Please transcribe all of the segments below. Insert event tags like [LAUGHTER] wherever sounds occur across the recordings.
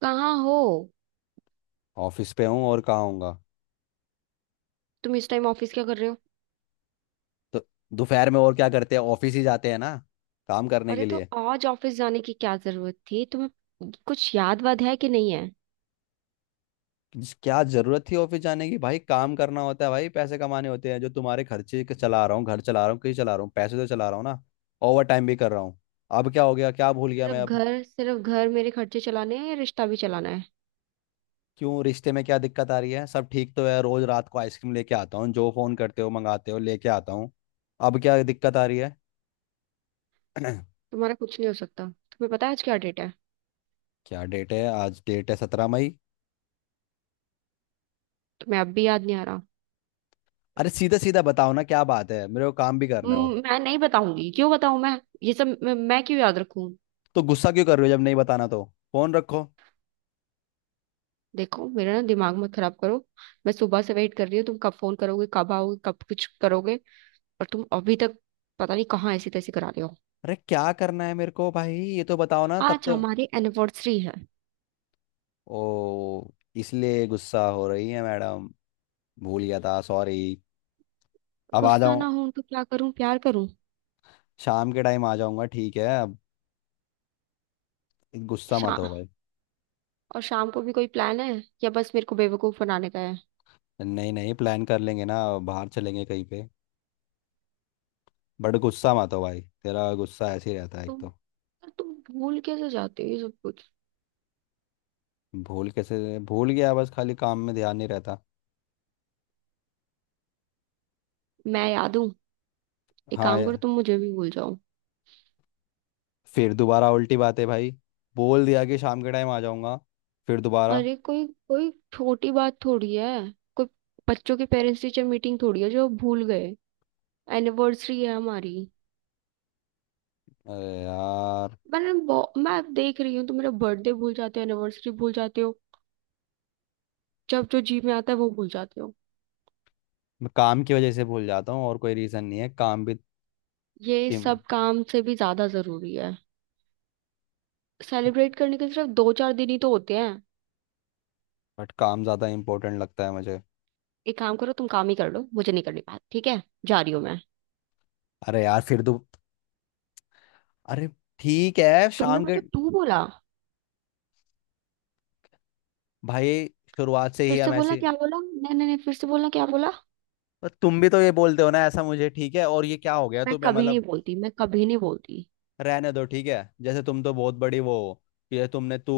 कहाँ हो? ऑफिस पे हूँ, और कहाँ हूँगा। तुम इस टाइम ऑफिस क्या कर रहे हो? तो दोपहर में और क्या करते हैं, ऑफिस ही जाते हैं ना, काम करने अरे के तो लिए। आज ऑफिस जाने की क्या जरूरत थी तुम्हें? कुछ याद वाद है कि नहीं है? क्या जरूरत थी ऑफिस जाने की भाई, काम करना होता है भाई, पैसे कमाने होते हैं, जो तुम्हारे खर्चे के चला रहा हूँ, घर चला रहा हूँ, कहीं चला रहा हूँ, पैसे तो चला रहा हूँ ना। ओवर टाइम भी कर रहा हूँ। अब क्या हो गया, क्या भूल गया मैं अब। सिर्फ घर मेरे खर्चे चलाने हैं या रिश्ता भी चलाना है? क्यों, रिश्ते में क्या दिक्कत आ रही है, सब ठीक तो है, रोज रात को आइसक्रीम लेके आता हूँ, जो फोन करते हो मंगाते हो लेके आता हूँ। अब क्या दिक्कत आ रही है। [CLEARS THROAT] तुम्हारा कुछ नहीं हो सकता। तुम्हें पता है आज क्या डेट है? क्या डेट है, आज डेट है 17 मई। तुम्हें अब भी याद नहीं आ रहा? अरे सीधा सीधा बताओ ना, क्या बात है, मेरे को काम भी करना है, और। मैं नहीं बताऊंगी, क्यों बताऊं मैं ये सब, मैं क्यों याद रखूं? तो गुस्सा क्यों कर रहे हो जब नहीं बताना तो। फोन रखो। देखो मेरा ना दिमाग मत खराब करो। मैं सुबह से वेट कर रही हूँ, तुम कब फोन करोगे, कब आओगे, कब कुछ करोगे। और तुम अभी तक पता नहीं कहाँ ऐसी तैसी करा रहे हो। अरे क्या करना है मेरे को भाई, ये तो बताओ ना तब आज तो। हमारी एनिवर्सरी है। ओ, इसलिए गुस्सा हो रही है मैडम। भूल गया था, सॉरी। अब आ गुस्सा जाऊं। ना हूं तो क्या करूं, प्यार करूं? शाम के टाइम आ जाऊंगा, ठीक है अब। गुस्सा शा मत हो भाई। और शाम को भी कोई प्लान है या बस मेरे को बेवकूफ बनाने का है? नहीं, नहीं, प्लान कर लेंगे ना। बाहर चलेंगे कहीं पे। बट गुस्सा मत हो भाई, तेरा गुस्सा ऐसे ही रहता है, एक तुम तो। तुम भूल कैसे जाते हो ये सब कुछ? भूल कैसे भूल गया, बस खाली काम में ध्यान नहीं रहता। मैं याद हूँ? एक हाँ काम करो, ये- तुम मुझे भी भूल जाओ। फिर दोबारा उल्टी बात है भाई। बोल दिया कि शाम के टाइम आ जाऊंगा, फिर दोबारा। अरे कोई कोई छोटी बात थोड़ी है, कोई बच्चों की पेरेंट्स टीचर मीटिंग थोड़ी है जो भूल गए, एनिवर्सरी है हमारी। अरे यार। मैं अब देख रही हूँ, तुम मेरा बर्थडे भूल जाते हो, एनिवर्सरी भूल जाते हो, जब जो जी में आता है वो भूल जाते हो। मैं काम की वजह से भूल जाता हूँ, और कोई रीज़न नहीं है, काम भी। ये इम, सब काम से भी ज्यादा जरूरी है। सेलिब्रेट करने के सिर्फ दो चार दिन ही तो होते हैं। बट काम ज़्यादा इम्पोर्टेंट लगता है मुझे। एक काम करो, तुम काम ही कर लो, मुझे नहीं करनी बात, ठीक है, जा रही हूँ मैं। अरे यार फिर तो। अरे। ठीक है तुमने शाम के। मुझे तू बोला। भाई। शुरुआत से फिर ही से हम बोला, ऐसे। क्या बोला? नहीं नहीं नहीं, फिर से बोला, क्या बोला? पर तुम भी तो ये बोलते हो ना, ऐसा मुझे ठीक है, और ये क्या हो गया मैं तुम्हें कभी नहीं मतलब। बोलती, मैं कभी नहीं बोलती। रहने दो, ठीक है, जैसे तुम तो बहुत बड़ी वो हो, कि ये तुमने तू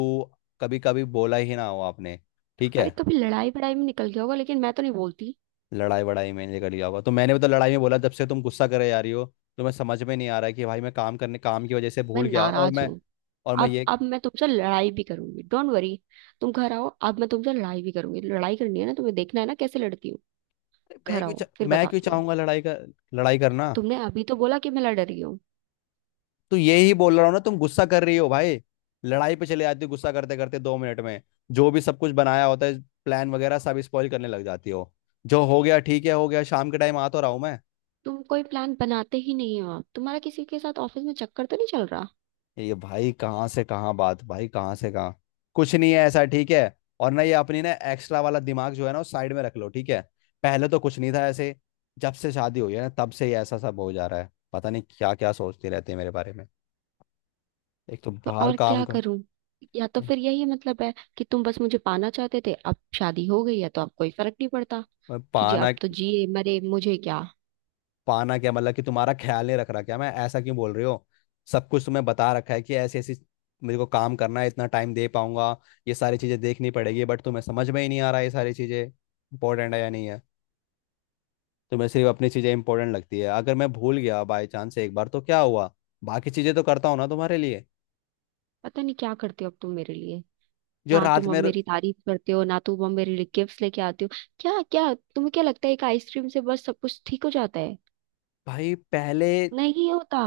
कभी कभी बोला ही ना हो आपने। ठीक है। अरे कभी लड़ाई वड़ाई में निकल गया होगा लेकिन मैं तो नहीं बोलती। लड़ाई वड़ाई में निकल गया हुआ तो मैंने भी तो लड़ाई में बोला, जब से तुम गुस्सा करे जा रही हो। तो मैं समझ में नहीं आ रहा है कि भाई, मैं काम करने, काम की वजह से मैं भूल गया, और नाराज मैं, हूँ। और मैं अब ये। अब मैं तुमसे लड़ाई भी करूंगी, डोंट वरी। तुम घर आओ, अब मैं तुमसे लड़ाई भी करूंगी, लड़ाई करनी है ना, तुम्हें देखना है ना कैसे लड़ती हूँ। अरे मैं घर क्यों आओ फिर मैं क्यों बताती हूँ। चाहूंगा लड़ाई का। लड़ाई करना। तुमने अभी तो बोला कि मैं लड़ रही हूँ। तो ये ही बोल रहा हूँ ना, तुम गुस्सा कर रही हो भाई। लड़ाई पे चले जाती हो, गुस्सा करते करते 2 मिनट में, जो भी सब कुछ बनाया होता है, प्लान वगैरह सब स्पॉइल करने लग जाती हो। जो हो गया ठीक है, हो गया, शाम के टाइम आ तो रहा हूँ मैं। तुम कोई प्लान बनाते ही नहीं हो, तुम्हारा किसी के साथ ऑफिस में चक्कर तो नहीं चल रहा? ये भाई कहाँ से कहाँ बात, भाई कहाँ से कहाँ। कुछ नहीं है ऐसा, ठीक है। और ना ये अपनी ना एक्स्ट्रा वाला दिमाग जो है ना वो साइड में रख लो, ठीक है। पहले तो कुछ नहीं था ऐसे, जब से शादी हुई है ना तब से ये ऐसा सब हो जा रहा है, पता नहीं क्या क्या सोचते रहते हैं मेरे बारे में। एक तो तो बाहर और काम क्या कर। करूं? या तो ए, फिर यही मतलब है कि तुम बस मुझे पाना चाहते थे, अब शादी हो गई है तो अब कोई फर्क नहीं पड़ता, मैं कि जी पाना। अब तो जिए मरे मुझे क्या। पाना क्या मतलब, कि तुम्हारा ख्याल नहीं रख रहा क्या मैं, ऐसा क्यों बोल रही हो। सब कुछ तुम्हें बता रखा है कि ऐसे ऐसी, मेरे को काम करना है, इतना टाइम दे पाऊंगा, ये सारी चीजें देखनी पड़ेगी, बट तुम्हें समझ में ही नहीं आ रहा है ये सारी चीजें इंपॉर्टेंट है या नहीं है। तो मैं, सिर्फ अपनी चीज़ें इंपॉर्टेंट लगती है, अगर मैं भूल गया बाई चांस एक बार तो क्या हुआ, बाकी चीज़ें तो करता हूँ ना तुम्हारे लिए। पता नहीं क्या करते हो अब तुम मेरे लिए, जो ना रात तुम अब में। मेरी तारीफ करते हो, ना तुम अब मेरे लिए गिफ्ट्स लेके आते हो। क्या क्या, तुम्हें क्या लगता है एक आइसक्रीम से बस सब कुछ ठीक हो जाता है? भाई पहले नहीं होता।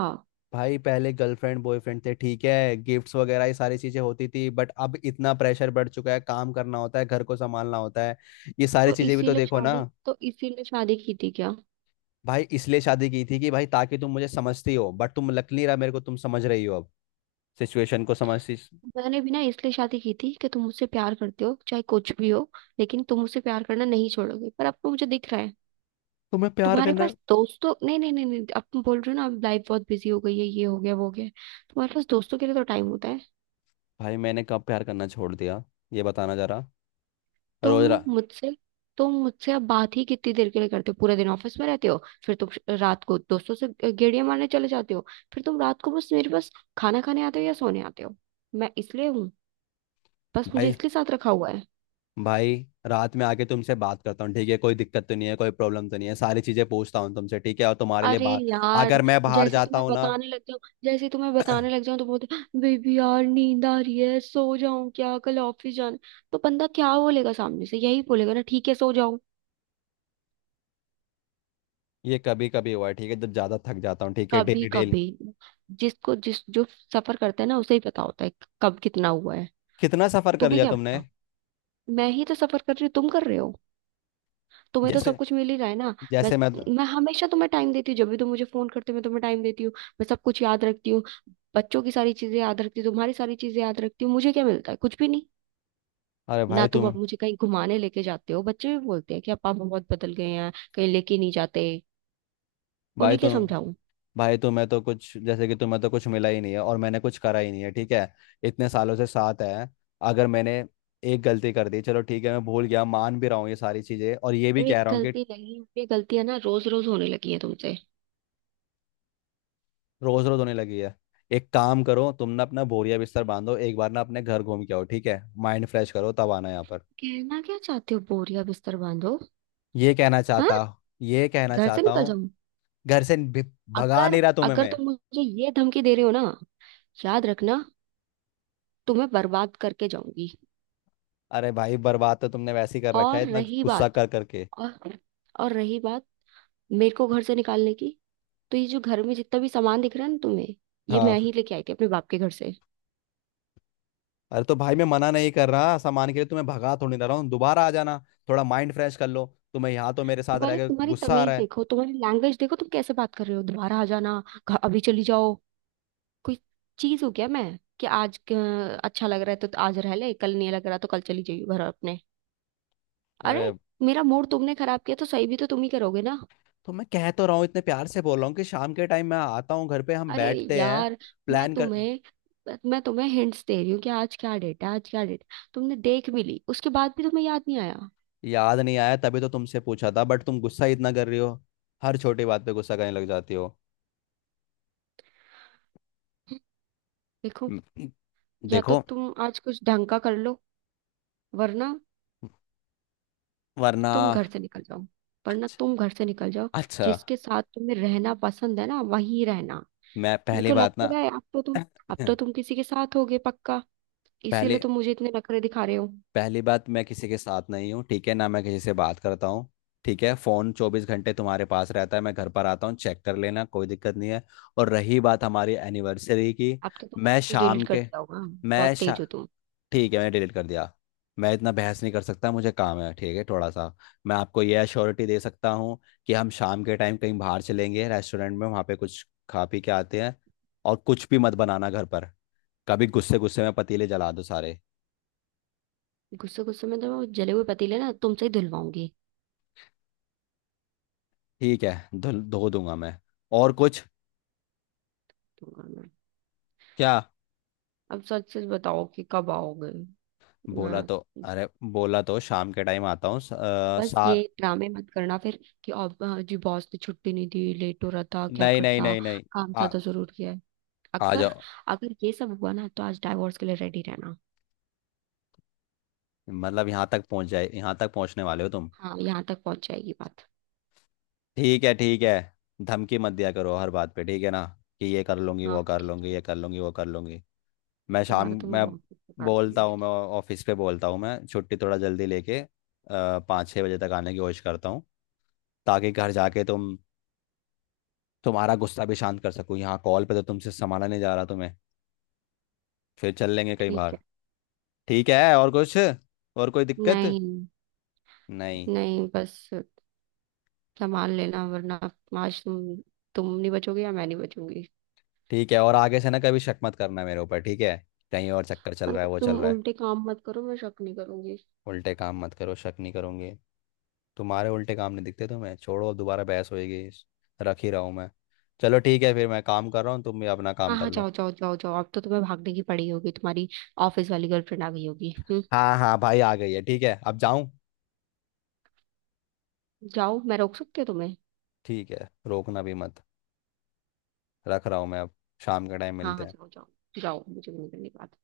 भाई पहले गर्लफ्रेंड बॉयफ्रेंड थे, ठीक है, गिफ्ट्स वगैरह ये सारी चीज़ें होती थी, बट अब इतना प्रेशर बढ़ चुका है, काम करना होता है, घर को संभालना होता है, ये सारी चीज़ें भी तो देखो ना। तो इसीलिए शादी की थी क्या? भाई इसलिए शादी की थी कि भाई ताकि तुम मुझे समझती हो, बट तुम, लग नहीं रहा मेरे को तुम समझ रही हो अब, सिचुएशन को समझती। मैंने भी ना इसलिए शादी की थी कि तुम मुझसे प्यार करते हो चाहे कुछ भी हो, लेकिन तुम मुझसे प्यार करना नहीं छोड़ोगे, पर अब तो मुझे दिख रहा है। तुम्हें प्यार तुम्हारे करना। पास दोस्तों नहीं नहीं नहीं नहीं, अब तुम बोल रहे हो ना अब लाइफ बहुत बिजी हो गई है, ये हो गया वो हो गया, तुम्हारे पास दोस्तों के लिए तो टाइम होता है। भाई मैंने कब प्यार करना छोड़ दिया, ये बताना जरा। तुम रोज रा मुझसे तुम मुझसे अब बात ही कितनी देर के लिए करते हो? पूरा दिन ऑफिस में रहते हो, फिर तुम रात को दोस्तों से गेड़िया मारने चले जाते हो, फिर तुम रात को बस मेरे पास खाना खाने आते हो या सोने आते हो। मैं इसलिए हूँ, बस मुझे भाई। इसलिए साथ रखा हुआ है? भाई। रात में आके तुमसे बात करता हूँ, ठीक है, कोई दिक्कत तो नहीं है, कोई प्रॉब्लम तो नहीं है, सारी चीजें पूछता हूँ तुमसे, ठीक है। और तुम्हारे लिए अरे बाहर, यार, अगर मैं बाहर जैसे जाता तुम्हें हूँ ना। बताने लग जाऊं, जैसे तुम्हें बताने लग जाऊं तो बोलते, बेबी यार नींद आ रही है, सो जाऊं क्या, कल ऑफिस जाना। तो बंदा क्या बोलेगा सामने से, यही बोलेगा ना, ठीक है सो जाओ। ये कभी कभी हुआ है, ठीक है, जब ज्यादा थक जाता हूँ, ठीक है, कभी डेली डेली। कभी। जिसको जिस जो सफर करता है ना उसे ही पता होता है कब कितना हुआ है। कितना सफर कर तुम्हें लिया क्या तुमने। पता? मैं ही तो सफर कर रही हूँ, तुम कर रहे हो? तुम्हें तो सब जैसे, कुछ मिल ही रहा है ना। मैं जैसे मैं तो, मैं हमेशा तुम्हें टाइम देती हूँ, जब भी तुम मुझे फोन करते हो मैं तुम्हें टाइम देती हूँ। मैं सब कुछ याद रखती हूँ, बच्चों की सारी चीजें याद रखती हूँ, तुम्हारी सारी चीजें याद रखती हूँ, मुझे क्या मिलता है, कुछ भी नहीं। अरे ना तुम अब मुझे कहीं घुमाने लेके जाते हो, बच्चे भी बोलते हैं कि अब पापा बहुत बदल गए हैं, कहीं लेके नहीं जाते, भाई उन्हें क्या तुम समझाऊं? भाई तुम्हें तो कुछ, जैसे कि तुम्हें तो कुछ मिला ही नहीं है, और मैंने कुछ करा ही नहीं है, ठीक है। इतने सालों से साथ है, अगर मैंने एक गलती कर दी, चलो ठीक है, मैं भूल गया, मान भी रहा हूँ ये सारी चीजें, और ये भी एक कह रहा हूँ कि। गलती नहीं, ये गलतियां ना रोज रोज होने लगी हैं तुमसे। रोज रोज होने लगी है। एक काम करो तुम ना, अपना बोरिया बिस्तर बांधो एक बार ना, अपने घर घूम के आओ, ठीक है, माइंड फ्रेश करो तब आना यहाँ पर। कहना क्या चाहते हो, बोरिया बिस्तर बांधो? ये कहना हाँ, चाहता ये कहना घर से चाहता निकल हूँ। जाऊं? घर से भी- भगा अगर नहीं रहा तुम्हें अगर मैं। तुम मुझे ये धमकी दे रहे हो ना, याद रखना, तुम्हें बर्बाद करके जाऊंगी। अरे भाई, बर्बाद तो तुमने वैसे ही कर रखा है और इतना रही गुस्सा बात, कर करके। और रही बात मेरे को घर से निकालने की, तो ये जो घर में जितना भी सामान दिख रहा है ना तुम्हें, ये मैं हाँ। ही लेके आई थी अपने बाप के घर से। अरे तो भाई मैं मना नहीं कर रहा सामान के लिए, तुम्हें भगा थोड़ी ना रहा हूँ, दोबारा आ जाना, थोड़ा माइंड फ्रेश कर लो, तुम्हें यहाँ तो मेरे साथ रह तुम्हारे के तुम्हारी गुस्सा आ तमीज रहा है। देखो, तुम्हारी लैंग्वेज देखो, तुम कैसे बात कर रहे हो, दोबारा आ जाना? अभी चली जाओ। कोई चीज हो क्या मैं, कि आज अच्छा लग रहा है तो आज रह ले, कल नहीं लग रहा तो कल चली जाइयो घर अपने? अरे, अरे मेरा मूड तुमने खराब किया तो सही भी तो तुम ही करोगे ना। तो मैं कह तो रहा हूँ, इतने प्यार से बोल रहा हूँ कि शाम के टाइम मैं आता हूँ, घर पे हम अरे बैठते हैं, यार, मैं प्लान कर। तुम्हें मैं तुम्हें हिंट्स दे रही हूँ कि आज क्या डेट है, आज क्या डेट है, तुमने देख भी ली उसके बाद भी तुम्हें याद नहीं आया। याद नहीं आया तभी तो तुमसे पूछा था, बट तुम गुस्सा ही इतना कर रही हो, हर छोटी बात पे गुस्सा करने लग जाती हो। देखो, म- या तो देखो। तुम आज कुछ ढंग का कर लो वरना वरना। तुम घर से निकल जाओ, वरना अच्छा। तुम घर से निकल जाओ, अच्छा, जिसके साथ तुम्हें रहना पसंद है ना वहीं रहना। मैं मेरे पहली को लग बात तो ना। रहा है, [CLEARS THROAT] अब तो तुम किसी के साथ होगे पक्का, पहले इसीलिए तुम मुझे इतने नखरे दिखा रहे हो। पहली बात, मैं किसी के साथ नहीं हूँ, ठीक है ना, मैं किसी से बात करता हूँ, ठीक है, फोन 24 घंटे तुम्हारे पास रहता है, मैं घर पर आता हूँ चेक कर लेना, कोई दिक्कत नहीं है। और रही बात हमारी एनिवर्सरी की। अब तो तुमने मैं सब कुछ डिलीट शाम कर के दिया होगा, मैं बहुत शा तेज हो तुम। ठीक है, मैंने डिलीट कर दिया। मैं इतना बहस नहीं कर सकता, मुझे काम है, ठीक है, थोड़ा सा। मैं आपको यह अश्योरिटी दे सकता हूँ कि हम शाम के टाइम कहीं बाहर चलेंगे, रेस्टोरेंट में वहाँ पे कुछ खा पी के आते हैं, और कुछ भी मत बनाना घर पर, कभी गुस्से गुस्से में पतीले जला दो सारे। गुस्से गुस्से में तो वो जले हुए पतीले ना तुमसे ही धुलवाऊंगी। ठीक है। धो धो दूंगा मैं। और कुछ। क्या। अब सच सच बताओ कि कब आओगे? मैं, बोला तो, अरे बोला तो शाम के टाइम आता हूँ। स- अ, बस सा ये ड्रामे मत करना फिर कि अब जी बॉस ने छुट्टी नहीं दी, लेट हो रहा था क्या नहीं, नहीं, करता, नहीं, नहीं। काम था आ, तो जरूर किया है। आ अगर जाओ। अगर ये सब हुआ ना तो आज डाइवोर्स के लिए रेडी रहना। मतलब यहाँ तक पहुँच जाए, यहाँ तक पहुँचने वाले हो तुम। हाँ, यहाँ तक पहुंच जाएगी बात। ठीक है, ठीक है, धमकी मत दिया करो हर बात पे, ठीक है ना, कि ये कर लूंगी हाँ वो हाँ कर ठीक लूंगी है, ये कर लूंगी वो कर लूंगी। तुम्हारा तो मैं मैं बहुत कुछ बता बोलता दूंगी। हूँ, मैं ऑफिस पे बोलता हूँ मैं छुट्टी थोड़ा जल्दी लेके 5-6 बजे तक आने की कोशिश करता हूँ, ताकि घर जाके तुम, तुम्हारा गुस्सा भी शांत कर सको, यहाँ कॉल पे तो तुमसे संभाला नहीं जा रहा तुम्हें। फिर चल लेंगे कहीं ठीक बाहर। है, ठीक है, और कुछ, और कोई दिक्कत। नहीं, नहीं। नहीं बस, संभाल लेना वरना आज तुम नहीं बचोगे या मैं नहीं बचूंगी। ठीक है, और आगे से ना कभी शक मत करना मेरे ऊपर, ठीक है, कहीं और चक्कर चल रहा है अगर वो तुम चल रहा है। उल्टे काम मत करो मैं शक नहीं करूंगी। उल्टे काम मत करो, शक नहीं करूंगी। तुम्हारे उल्टे काम नहीं दिखते तुम्हें, छोड़ो अब दोबारा बहस होएगी। रख ही रहा हूँ मैं। चलो ठीक है, फिर मैं काम कर रहा हूँ, तुम भी अपना काम हाँ कर हाँ, लो। जाओ जाओ जाओ जाओ, अब तो तुम्हें भागने की पड़ी होगी, तुम्हारी ऑफिस वाली गर्लफ्रेंड आ गई होगी, हम्म? हाँ, हाँ भाई आ गई है, ठीक है, अब जाऊँ। जाओ, मैं रोक सकती हूँ तुम्हें? ठीक है, रोकना भी मत। रख रहा हूँ मैं अब। शाम के टाइम हाँ मिलते हाँ, हैं। जाओ जाओ, जाओ, मुझे नहीं करनी बात।